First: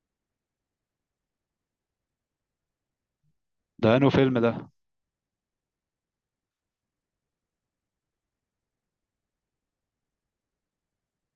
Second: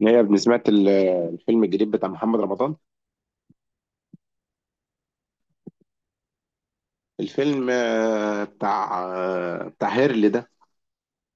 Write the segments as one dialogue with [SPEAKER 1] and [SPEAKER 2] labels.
[SPEAKER 1] نيا سمعت الفيلم الجديد بتاع محمد رمضان.
[SPEAKER 2] ده انه فيلم ده.
[SPEAKER 1] الفيلم بتاع بتاع هيرلي ده.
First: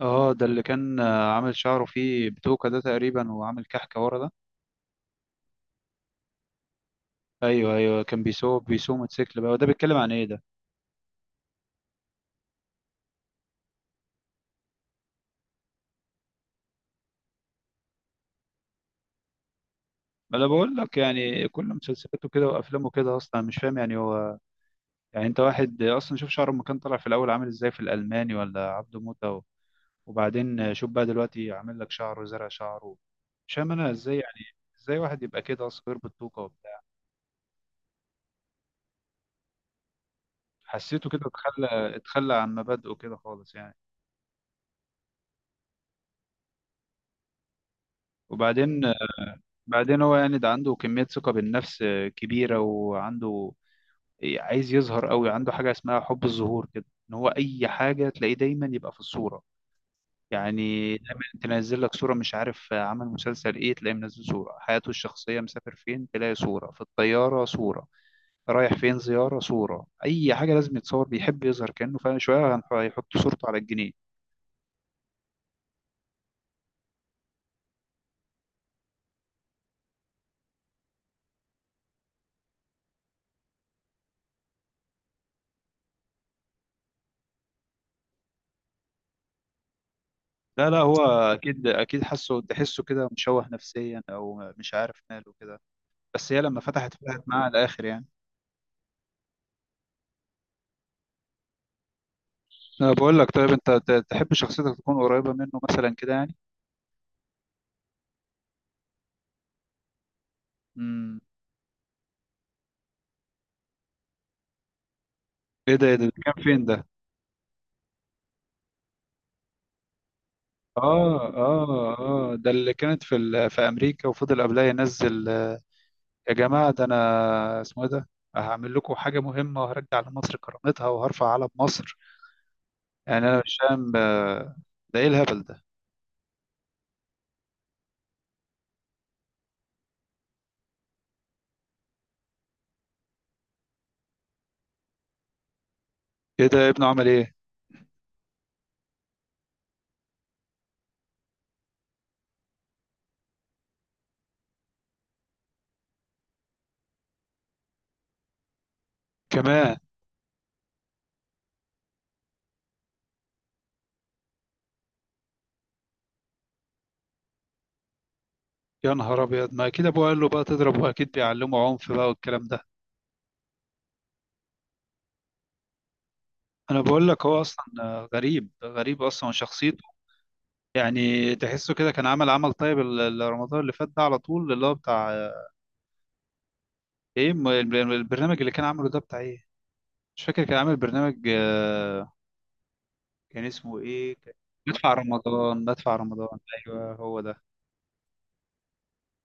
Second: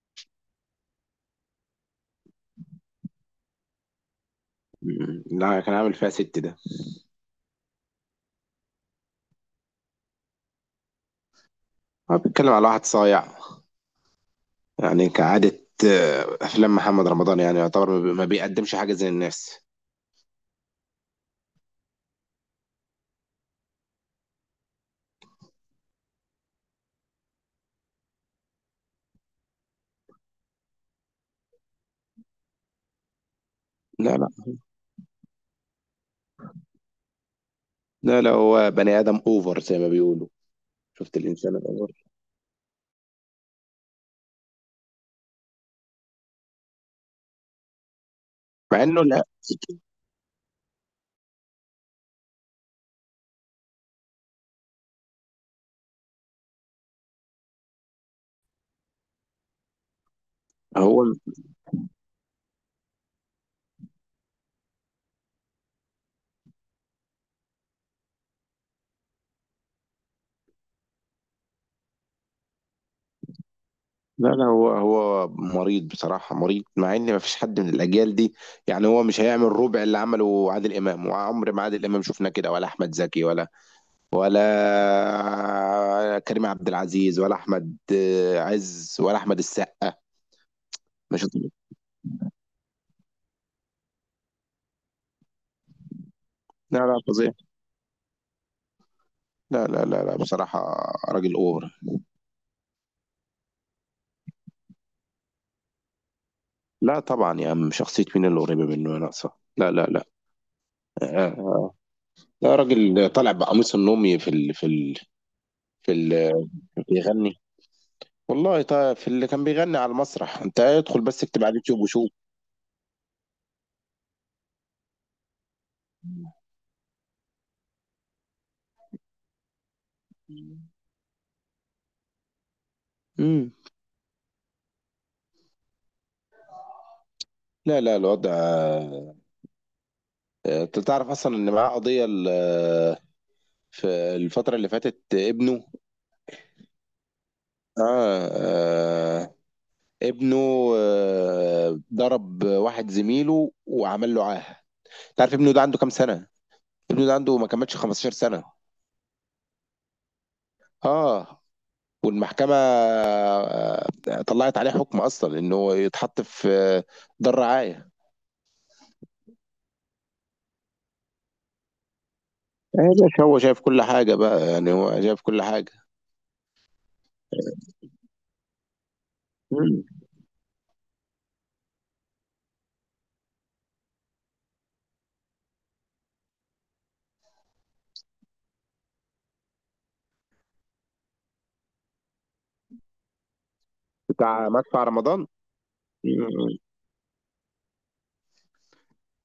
[SPEAKER 2] اه ده اللي كان عامل شعره فيه بتوكة ده تقريبا، وعامل كحكة ورا ده.
[SPEAKER 1] لا، كان عامل فيها ست ده.
[SPEAKER 2] ايوه ايوه، كان بيسوق موتوسيكل بقى، وده بيتكلم عن ايه ده؟
[SPEAKER 1] هو بيتكلم على واحد صايع يعني كعادة. أفلام محمد رمضان يعني يعتبر ما بيقدمش حاجة زي الناس.
[SPEAKER 2] ما انا بقول لك يعني كل مسلسلاته كده وافلامه كده، اصلا مش فاهم يعني هو. يعني انت واحد اصلا شوف شعره لما كان طالع في الاول عامل ازاي في الالماني ولا عبده موتة وبعدين شوف بقى دلوقتي عامل لك شعره، زرع شعره. مش فاهم انا ازاي
[SPEAKER 1] لا لا.
[SPEAKER 2] يعني. ازاي واحد يبقى كده اصلا غير بالتوكة وبتاع.
[SPEAKER 1] لا هو بني آدم أوفر زي ما بيقولوا.
[SPEAKER 2] حسيته
[SPEAKER 1] شفت
[SPEAKER 2] كده
[SPEAKER 1] الإنسان
[SPEAKER 2] اتخلى
[SPEAKER 1] الأوفر؟
[SPEAKER 2] اتخلى عن مبادئه كده خالص يعني. وبعدين،
[SPEAKER 1] مع إنه لا.
[SPEAKER 2] بعدين هو يعني ده عنده كمية ثقة بالنفس كبيرة، وعنده عايز يظهر قوي، عنده حاجة اسمها حب الظهور كده، ان هو اي حاجة تلاقيه دايما يبقى في الصورة يعني.
[SPEAKER 1] هو
[SPEAKER 2] دايما تنزل لك صورة مش عارف، عمل مسلسل ايه تلاقيه منزل صورة، حياته الشخصية مسافر فين تلاقي صورة، في الطيارة صورة، رايح فين زيارة صورة، اي حاجة لازم يتصور، بيحب يظهر كأنه فعلا شوية، هيحط صورته على الجنيه.
[SPEAKER 1] لا، هو مريض، بصراحة مريض، مع ان مفيش حد من الاجيال دي. يعني هو مش هيعمل ربع اللي عمله عادل امام، وعمر ما عادل امام شفنا كده، ولا احمد زكي، ولا كريم عبد العزيز، ولا احمد عز، ولا احمد السقا.
[SPEAKER 2] لا لا، هو
[SPEAKER 1] مش هتقول-
[SPEAKER 2] اكيد اكيد حاسه، تحسه كده مشوه نفسيا او مش عارف ماله كده. بس هي لما
[SPEAKER 1] لا
[SPEAKER 2] فتحت
[SPEAKER 1] لا،
[SPEAKER 2] فتحت
[SPEAKER 1] فظيع.
[SPEAKER 2] معاه على الاخر يعني.
[SPEAKER 1] لا لا لا لا، بصراحة. راجل اوفر.
[SPEAKER 2] انا بقول لك طيب انت تحب شخصيتك تكون قريبه منه مثلا كده يعني؟
[SPEAKER 1] لا طبعا يا عم، شخصية مين اللي قريبة منه يا ناقصة؟ لا لا لا. آه،
[SPEAKER 2] امم
[SPEAKER 1] آه. لا، راجل طالع بقميص النومي في ال في ال
[SPEAKER 2] ايه ده؟
[SPEAKER 1] في
[SPEAKER 2] ايه ده؟ ده
[SPEAKER 1] ال
[SPEAKER 2] كان فين ده؟
[SPEAKER 1] بيغني. والله طيب في اللي كان بيغني على المسرح، انت ادخل بس
[SPEAKER 2] اه
[SPEAKER 1] اكتب على اليوتيوب
[SPEAKER 2] اه.
[SPEAKER 1] وشوف.
[SPEAKER 2] اه ده اللي كانت في في امريكا، وفضل قبلها ينزل يا جماعه ده انا اسمه ايه ده، هعمل لكم حاجه مهمه وهرجع لمصر كرامتها وهرفع علم مصر. يعني انا
[SPEAKER 1] امم
[SPEAKER 2] مش فاهم، ده ايه الهبل ده؟
[SPEAKER 1] لا لا، الوضع انت تعرف اصلا ان معاه قضية في الفترة اللي فاتت ابنه.
[SPEAKER 2] ايه ده؟ ابنه عمل ايه؟
[SPEAKER 1] آه آه ابنه ضرب واحد زميله وعمل له عاهة. تعرف ابنه ده عنده كام سنة؟ ابنه ده عنده ما كملش 15 سنة.
[SPEAKER 2] كمان؟
[SPEAKER 1] اه، والمحكمة طلعت عليه حكم اصلا انه يتحط في دار رعاية.
[SPEAKER 2] يا نهار ابيض، ما اكيد ابوه قال له بقى تضرب، واكيد بيعلمه عنف بقى والكلام ده.
[SPEAKER 1] يا باشا هو شايف كل حاجة بقى، يعني هو شايف كل حاجة.
[SPEAKER 2] انا بقول لك هو اصلا غريب، غريب اصلا شخصيته.
[SPEAKER 1] مم.
[SPEAKER 2] يعني تحسه كده كان عمل طيب رمضان اللي فات ده على طول، اللي هو بتاع ايه، البرنامج اللي كان عامله ده بتاع ايه؟ مش فاكر، كان عامل برنامج كان اسمه ايه،
[SPEAKER 1] بتاع مدفع
[SPEAKER 2] مدفع
[SPEAKER 1] رمضان.
[SPEAKER 2] رمضان، مدفع رمضان.
[SPEAKER 1] مم.
[SPEAKER 2] ايوه هو ده.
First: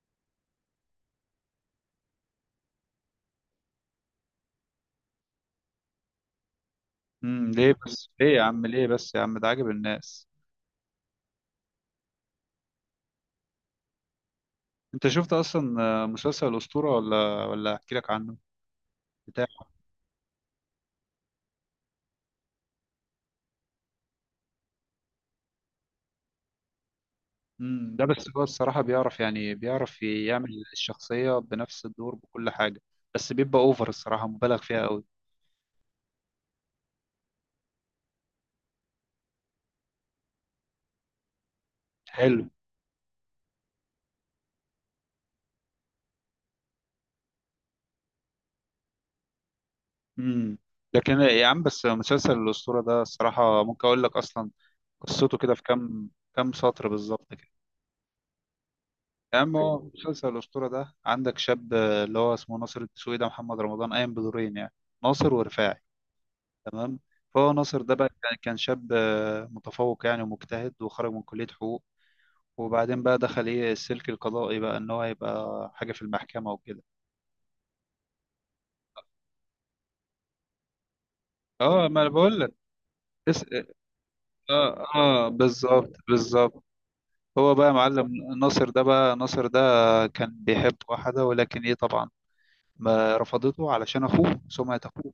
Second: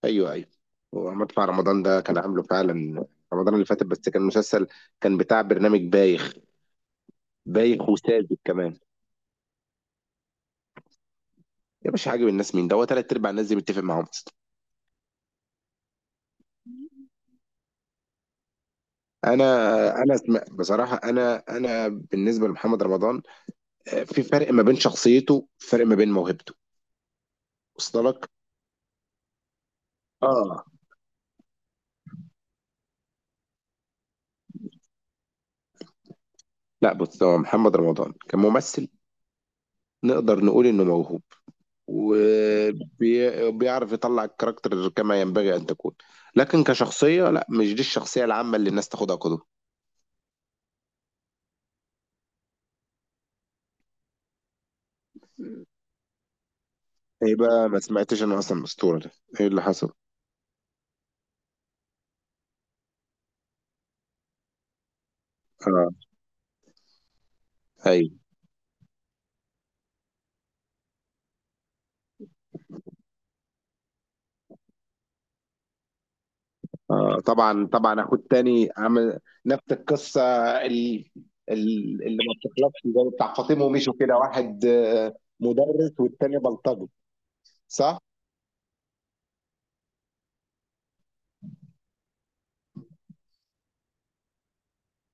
[SPEAKER 1] أيوه أيوه، هو مدفع رمضان ده كان عامله فعلا رمضان اللي فات، بس كان مسلسل، كان بتاع برنامج بايخ.
[SPEAKER 2] امم، ليه
[SPEAKER 1] بايخ
[SPEAKER 2] بس؟ ليه
[SPEAKER 1] وساذج
[SPEAKER 2] يا عم؟
[SPEAKER 1] كمان.
[SPEAKER 2] ليه بس يا عم ده عاجب الناس؟
[SPEAKER 1] يا باشا، عاجب الناس مين ده؟ هو تلات أرباع الناس دي متفق معاهم أصلا.
[SPEAKER 2] انت شفت اصلا مسلسل الاسطوره، ولا ولا احكي لك عنه؟
[SPEAKER 1] أنا
[SPEAKER 2] بتاع،
[SPEAKER 1] بصراحة، أنا بالنسبة لمحمد رمضان في فرق ما بين شخصيته، فرق ما بين موهبته.
[SPEAKER 2] امم، ده
[SPEAKER 1] وصل لك؟
[SPEAKER 2] بس هو الصراحة بيعرف يعني، بيعرف يعمل
[SPEAKER 1] آه.
[SPEAKER 2] الشخصية بنفس الدور بكل حاجة. بس بيبقى اوفر، الصراحة مبالغ فيها قوي.
[SPEAKER 1] لا بص، هو محمد رمضان كممثل نقدر نقول إنه موهوب،
[SPEAKER 2] حلو.
[SPEAKER 1] وبيعرف يطلع الكاركتر كما ينبغي أن تكون. لكن كشخصية لا، مش دي الشخصية العامة اللي الناس تاخدها قدوة.
[SPEAKER 2] امم. لكن يا عم بس مسلسل الأسطورة ده الصراحة ممكن أقول لك أصلا قصته كده في كام، كام سطر بالظبط
[SPEAKER 1] ايه
[SPEAKER 2] كده.
[SPEAKER 1] بقى، ما سمعتش انا اصلا الاسطوره ده؟
[SPEAKER 2] يا
[SPEAKER 1] ايه
[SPEAKER 2] عم
[SPEAKER 1] اللي
[SPEAKER 2] هو
[SPEAKER 1] حصل؟
[SPEAKER 2] مسلسل الأسطورة ده عندك شاب اللي هو اسمه ناصر الدسوقي، ده محمد رمضان قايم بدورين يعني، ناصر ورفاعي.
[SPEAKER 1] اه.
[SPEAKER 2] تمام. فهو ناصر ده بقى
[SPEAKER 1] ايوه.
[SPEAKER 2] كان شاب متفوق يعني ومجتهد، وخرج من كلية حقوق. وبعدين بقى دخل ايه، السلك القضائي بقى، ان هو يبقى حاجه في المحكمه وكده.
[SPEAKER 1] طبعا طبعا، اخو التاني عمل نفس القصه. ال-
[SPEAKER 2] اه ما انا
[SPEAKER 1] اللي ما
[SPEAKER 2] بقول لك.
[SPEAKER 1] بتخلصش زي بتاع
[SPEAKER 2] اس...
[SPEAKER 1] فاطمه ومشوا كده، واحد
[SPEAKER 2] اه اه، بالظبط
[SPEAKER 1] مدرس والتاني
[SPEAKER 2] بالظبط.
[SPEAKER 1] بلطجي.
[SPEAKER 2] هو بقى
[SPEAKER 1] صح؟
[SPEAKER 2] معلم. ناصر ده بقى، ناصر ده كان بيحب واحده، ولكن ايه طبعا ما رفضته علشان اخوه، سمعة اخوه.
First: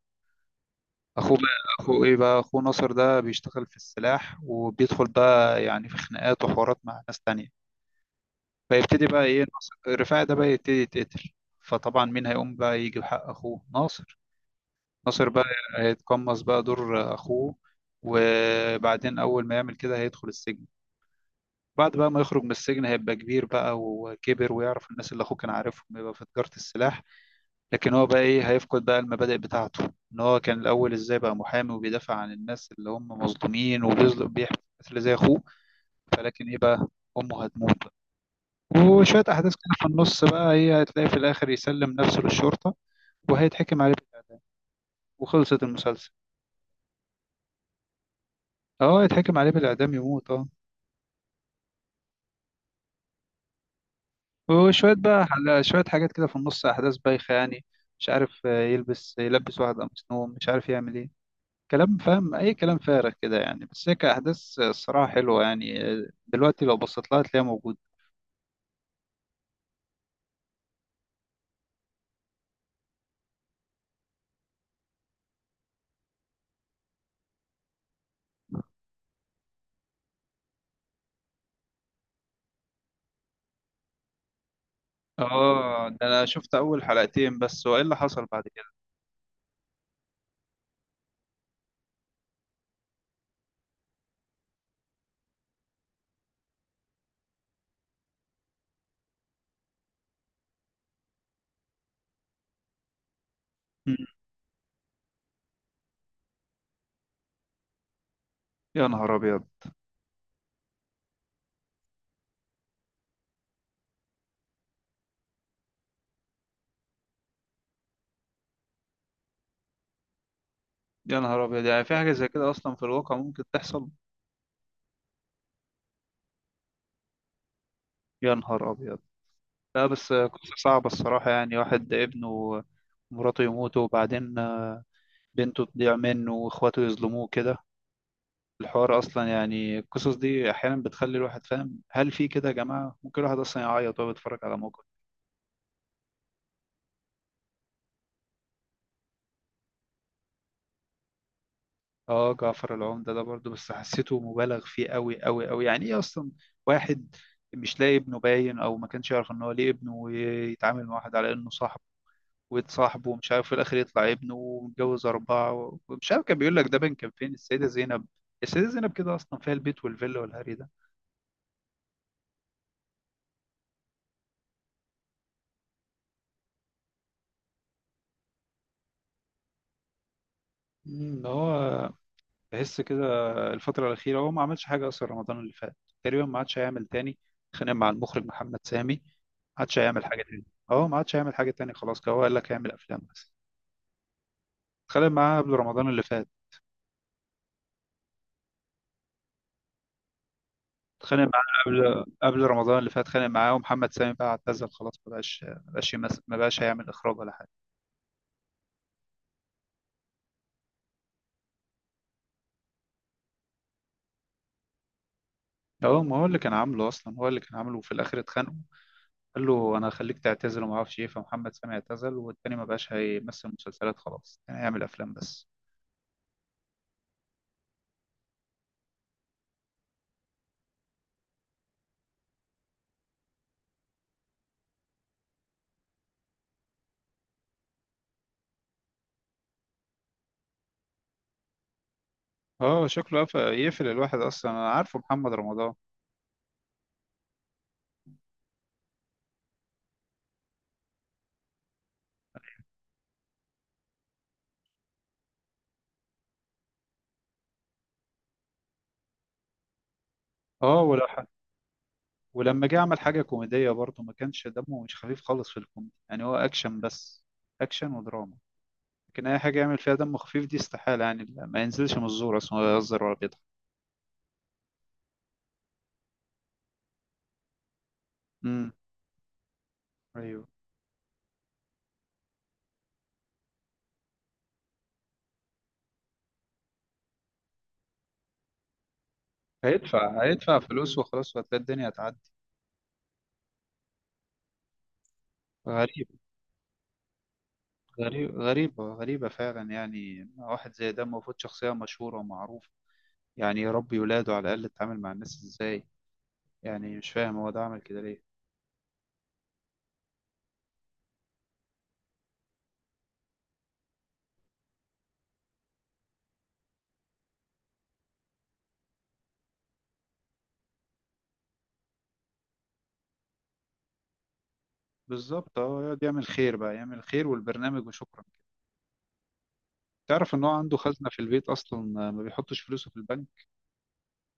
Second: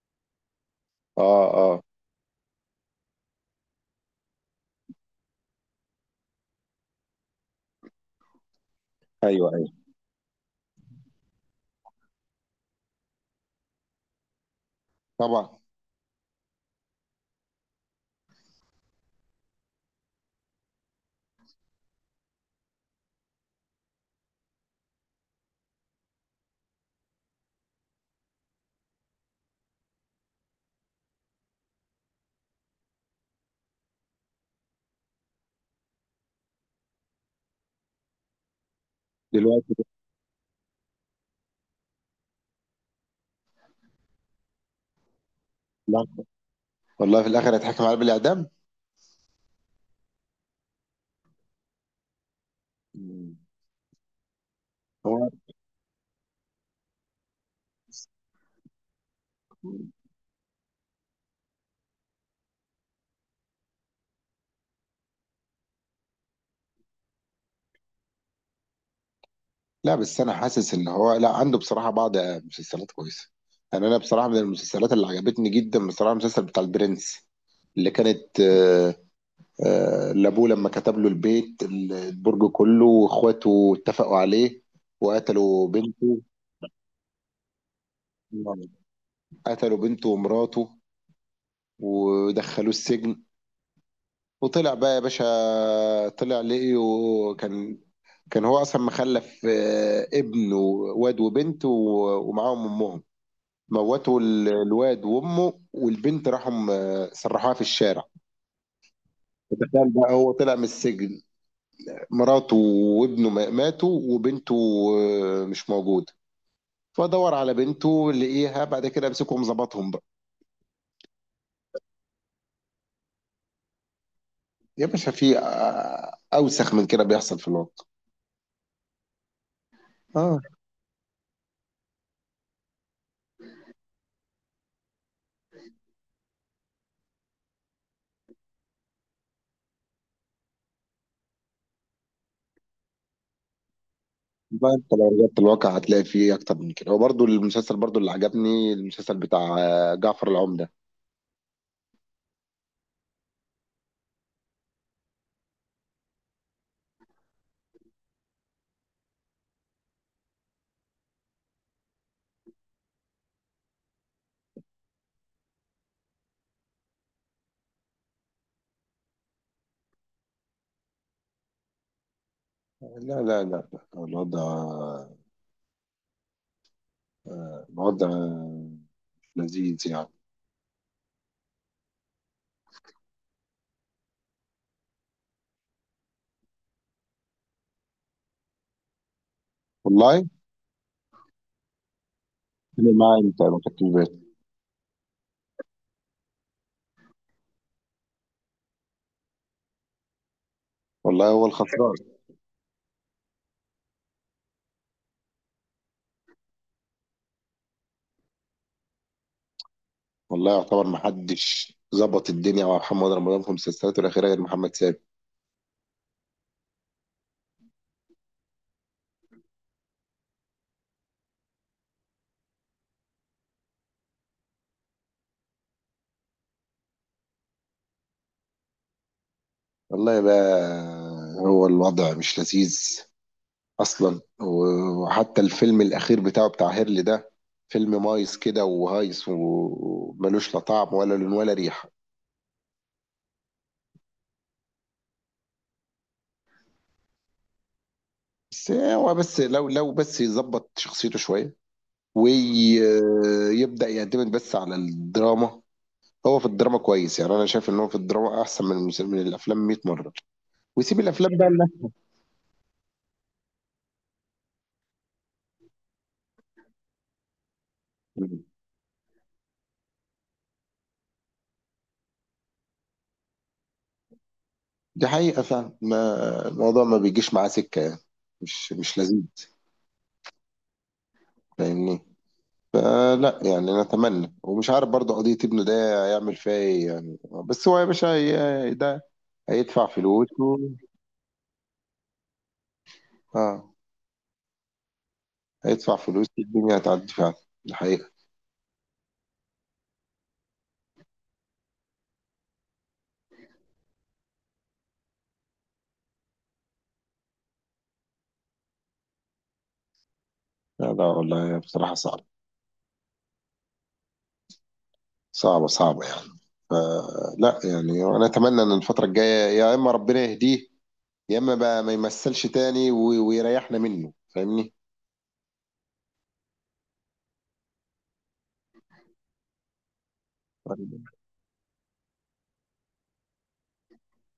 [SPEAKER 2] اخوه
[SPEAKER 1] اه
[SPEAKER 2] بقى،
[SPEAKER 1] اه.
[SPEAKER 2] اخوه ايه بقى، اخوه ناصر ده بيشتغل في السلاح، وبيدخل بقى يعني في خناقات وحوارات مع ناس تانية. فيبتدي بقى ايه
[SPEAKER 1] ايوه ايوه.
[SPEAKER 2] ناصر رفاعي ده بقى يبتدي يتقتل. فطبعا مين هيقوم بقى يجيب حق اخوه ناصر؟ ناصر بقى
[SPEAKER 1] طبعا.
[SPEAKER 2] هيتقمص بقى دور اخوه. وبعدين اول ما يعمل كده هيدخل السجن. بعد بقى ما يخرج من السجن هيبقى كبير بقى وكبر، ويعرف الناس اللي اخوه كان عارفهم، يبقى في تجارة السلاح. لكن هو بقى ايه، هيفقد بقى المبادئ بتاعته، ان هو كان الاول ازاي بقى محامي وبيدافع عن الناس اللي هم مظلومين، وبيظلم بيحمي الناس اللي زي اخوه. فلكن ايه بقى، امه هتموت بقى، وشوية احداث كده
[SPEAKER 1] دلوقتي
[SPEAKER 2] في النص بقى ايه، هتلاقي في الاخر يسلم نفسه للشرطة، وهيتحكم عليه بالإعدام. وخلصت
[SPEAKER 1] لا.
[SPEAKER 2] المسلسل.
[SPEAKER 1] والله في الاخر هيتحكم عليه بالاعدام.
[SPEAKER 2] اه يتحكم عليه بالإعدام، يموت اه.
[SPEAKER 1] مم.
[SPEAKER 2] وشوية بقى شوية حاجات كده في النص أحداث بايخة يعني، مش عارف، يلبس
[SPEAKER 1] هو
[SPEAKER 2] واحد قميص نوم، مش عارف يعمل إيه، كلام فاهم، أي كلام فارغ كده يعني. بس هي كأحداث الصراحة حلوة يعني، دلوقتي لو بصيت لها هتلاقيها موجودة.
[SPEAKER 1] لا، بس انا حاسس ان هو لا، عنده بصراحه بعض مسلسلات كويسه. يعني انا بصراحه من المسلسلات اللي عجبتني جدا بصراحه المسلسل بتاع البرنس، اللي كانت لابوه لما كتب له البيت، البرج كله، واخواته اتفقوا عليه وقتلوا
[SPEAKER 2] آه ده
[SPEAKER 1] بنته.
[SPEAKER 2] أنا شفت أول حلقتين بس، وإيه اللي حصل بعد كده؟
[SPEAKER 1] قتلوا بنته ومراته ودخلوه السجن، وطلع بقى يا باشا، طلع لقيه كان، كان هو اصلا مخلف ابن وواد وبنت ومعاهم امهم.
[SPEAKER 2] مم.
[SPEAKER 1] موتوا الواد وامه، والبنت راحوا سرحوها في الشارع.
[SPEAKER 2] يا نهار أبيض.
[SPEAKER 1] تخيل بقى، هو طلع من السجن، مراته وابنه ماتوا، وبنته مش موجوده. فدور على بنته لقيها بعد كده، مسكهم ظبطهم بقى.
[SPEAKER 2] يا نهار أبيض، يعني في حاجة زي كده أصلا في الواقع ممكن تحصل؟
[SPEAKER 1] يا باشا، في اوسخ من كده بيحصل في الواقع.
[SPEAKER 2] يا نهار أبيض. لا بس
[SPEAKER 1] اه،
[SPEAKER 2] قصة صعبة الصراحة، يعني واحد ابنه ومراته يموتوا، وبعدين بنته تضيع منه، وإخواته يظلموه كده. الحوار اصلا يعني القصص دي احيانا بتخلي الواحد فاهم هل في كده يا جماعه، ممكن الواحد اصلا يعيط وهو بيتفرج على
[SPEAKER 1] بقى
[SPEAKER 2] موقف.
[SPEAKER 1] انت لو رجعت الواقع هتلاقي فيه اكتر من كده. وبرضه المسلسل، برضه اللي عجبني المسلسل بتاع جعفر العمدة.
[SPEAKER 2] اه جعفر العمده ده برضه، بس حسيته مبالغ فيه قوي قوي قوي، يعني ايه اصلا، واحد مش لاقي ابنه باين، او ما كانش يعرف ان هو ليه ابنه، ويتعامل مع واحد على انه صاحب ويتصاحب، ومش عارف في الاخر يطلع ابنه ومتجوز اربعه، ومش عارف كان بيقول لك ده بين كان فين، السيده زينب. السيده زينب كده اصلا فيها البيت والفيلا والهري ده.
[SPEAKER 1] لا لا لا لا، الوضع، الوضع لذيذ يعني.
[SPEAKER 2] مم، هو بحس كده الفترة الأخيرة هو ما عملش حاجة أصلا، رمضان اللي فات تقريبا ما عادش هيعمل تاني. اتخانق مع المخرج محمد سامي، ما عادش هيعمل حاجة
[SPEAKER 1] والله
[SPEAKER 2] تاني. اه ما عادش هيعمل حاجة تاني، خلاص كده هو قال لك هيعمل أفلام
[SPEAKER 1] مع
[SPEAKER 2] بس.
[SPEAKER 1] انت متكبر.
[SPEAKER 2] اتخانق معاه قبل رمضان اللي فات، اتخانق
[SPEAKER 1] والله هو
[SPEAKER 2] معاه
[SPEAKER 1] الخسران.
[SPEAKER 2] قبل رمضان اللي فات، اتخانق معاه ومحمد سامي بقى اعتزل خلاص، ما بقاش يمثل، ما بقاش هيعمل إخراج ولا حاجة.
[SPEAKER 1] والله يعتبر ما حدش ظبط الدنيا مع محمد رمضان في مسلسلاته الاخيره غير محمد سامي.
[SPEAKER 2] اه ما هو اللي كان عامله أصلا، هو اللي كان عامله وفي الآخر اتخانقوا. قال له أنا هخليك تعتزل وما أعرفش إيه، فمحمد سامي اعتزل، والتاني ما بقاش هيمثل مسلسلات خلاص، كان هيعمل أفلام بس.
[SPEAKER 1] والله بقى، هو الوضع مش لذيذ اصلا. وحتى الفيلم الاخير بتاعه بتاع هيرلي ده، فيلم مايس كده وهايس وملوش لا طعم ولا لون ولا ريحه.
[SPEAKER 2] اه شكله يقفل الواحد اصلا، انا عارفه محمد رمضان.
[SPEAKER 1] بس هو، بس لو يظبط شخصيته شويه ويبدا يعتمد بس على الدراما. هو في الدراما كويس، يعني انا شايف ان هو في الدراما احسن من من الافلام 100 مره.
[SPEAKER 2] اه
[SPEAKER 1] ويسيب
[SPEAKER 2] ولا،
[SPEAKER 1] الافلام بقى لنا.
[SPEAKER 2] ولما جه عمل حاجه كوميديه برضه ما كانش دمه، مش خفيف خالص في الكوميدي يعني، هو اكشن بس، اكشن ودراما. لكن اي حاجه يعمل فيها دم خفيف دي استحاله يعني، ما ينزلش من الزور اصلا، ولا يهزر ولا بيضحك.
[SPEAKER 1] دي حقيقه فعلا، ما الموضوع ما بيجيش معاه سكه يعني.
[SPEAKER 2] امم.
[SPEAKER 1] مش لذيذ.
[SPEAKER 2] ايوه.
[SPEAKER 1] فاهمني. فلا يعني، نتمنى. ومش عارف برضه قضيه ابنه ده هيعمل فيها ايه يعني. بس هو يا باشا ده هيدفع
[SPEAKER 2] هيدفع
[SPEAKER 1] فلوس
[SPEAKER 2] هيدفع فلوس وخلاص، وهتلاقي الدنيا هتعدي.
[SPEAKER 1] اه. هيدفع
[SPEAKER 2] غريب.
[SPEAKER 1] فلوس، الدنيا هتعدي فعلا. دي حقيقه.
[SPEAKER 2] غريب، غريبه فعلا، يعني واحد زي ده المفروض شخصيه مشهوره ومعروفه، يعني يربي ولاده على الاقل، يتعامل مع الناس ازاي، يعني مش فاهم هو ده عمل كده ليه.
[SPEAKER 1] لا لا، والله بصراحه صعبه، صعبه يعني. فلا يعني، انا اتمنى ان الفتره الجايه يا اما ربنا يهديه، يا اما بقى ما يمثلش تاني ويريحنا منه. فاهمني.
[SPEAKER 2] بالظبط اه، يقعد يعمل خير بقى، يعمل خير والبرنامج وشكرا. تعرف ان هو عنده خزنة في البيت اصلا؟ ما بيحطش فلوسه في البنك.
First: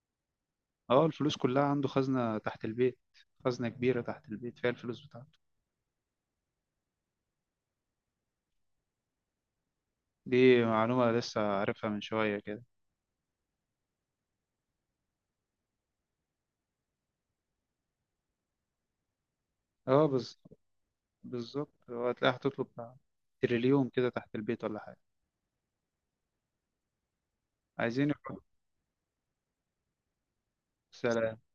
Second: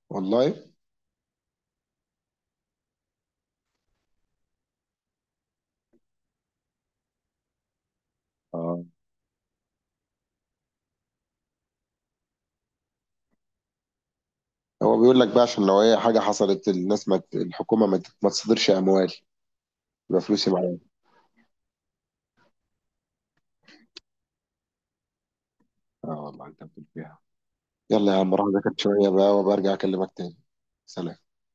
[SPEAKER 1] والله.
[SPEAKER 2] اه الفلوس كلها عنده خزنة تحت البيت، خزنة كبيرة تحت البيت فيها الفلوس بتاعته.
[SPEAKER 1] اه،
[SPEAKER 2] دي معلومة لسه عارفها من شوية كده.
[SPEAKER 1] هو بيقول لك بقى عشان لو اي حاجه حصلت الناس ما ت- الحكومه ما تصدرش اموال،
[SPEAKER 2] اه
[SPEAKER 1] يبقى فلوسي معايا.
[SPEAKER 2] بالظبط، هو هتلاقيها هتطلب بتاع تريليون كده تحت البيت ولا حاجة.
[SPEAKER 1] اه، والله انت بتقول فيها.
[SPEAKER 2] عايزين
[SPEAKER 1] يلا يا عم،
[SPEAKER 2] يحطوا.
[SPEAKER 1] راح اذاكر شويه بقى وبرجع اكلمك تاني. سلام.
[SPEAKER 2] سلام.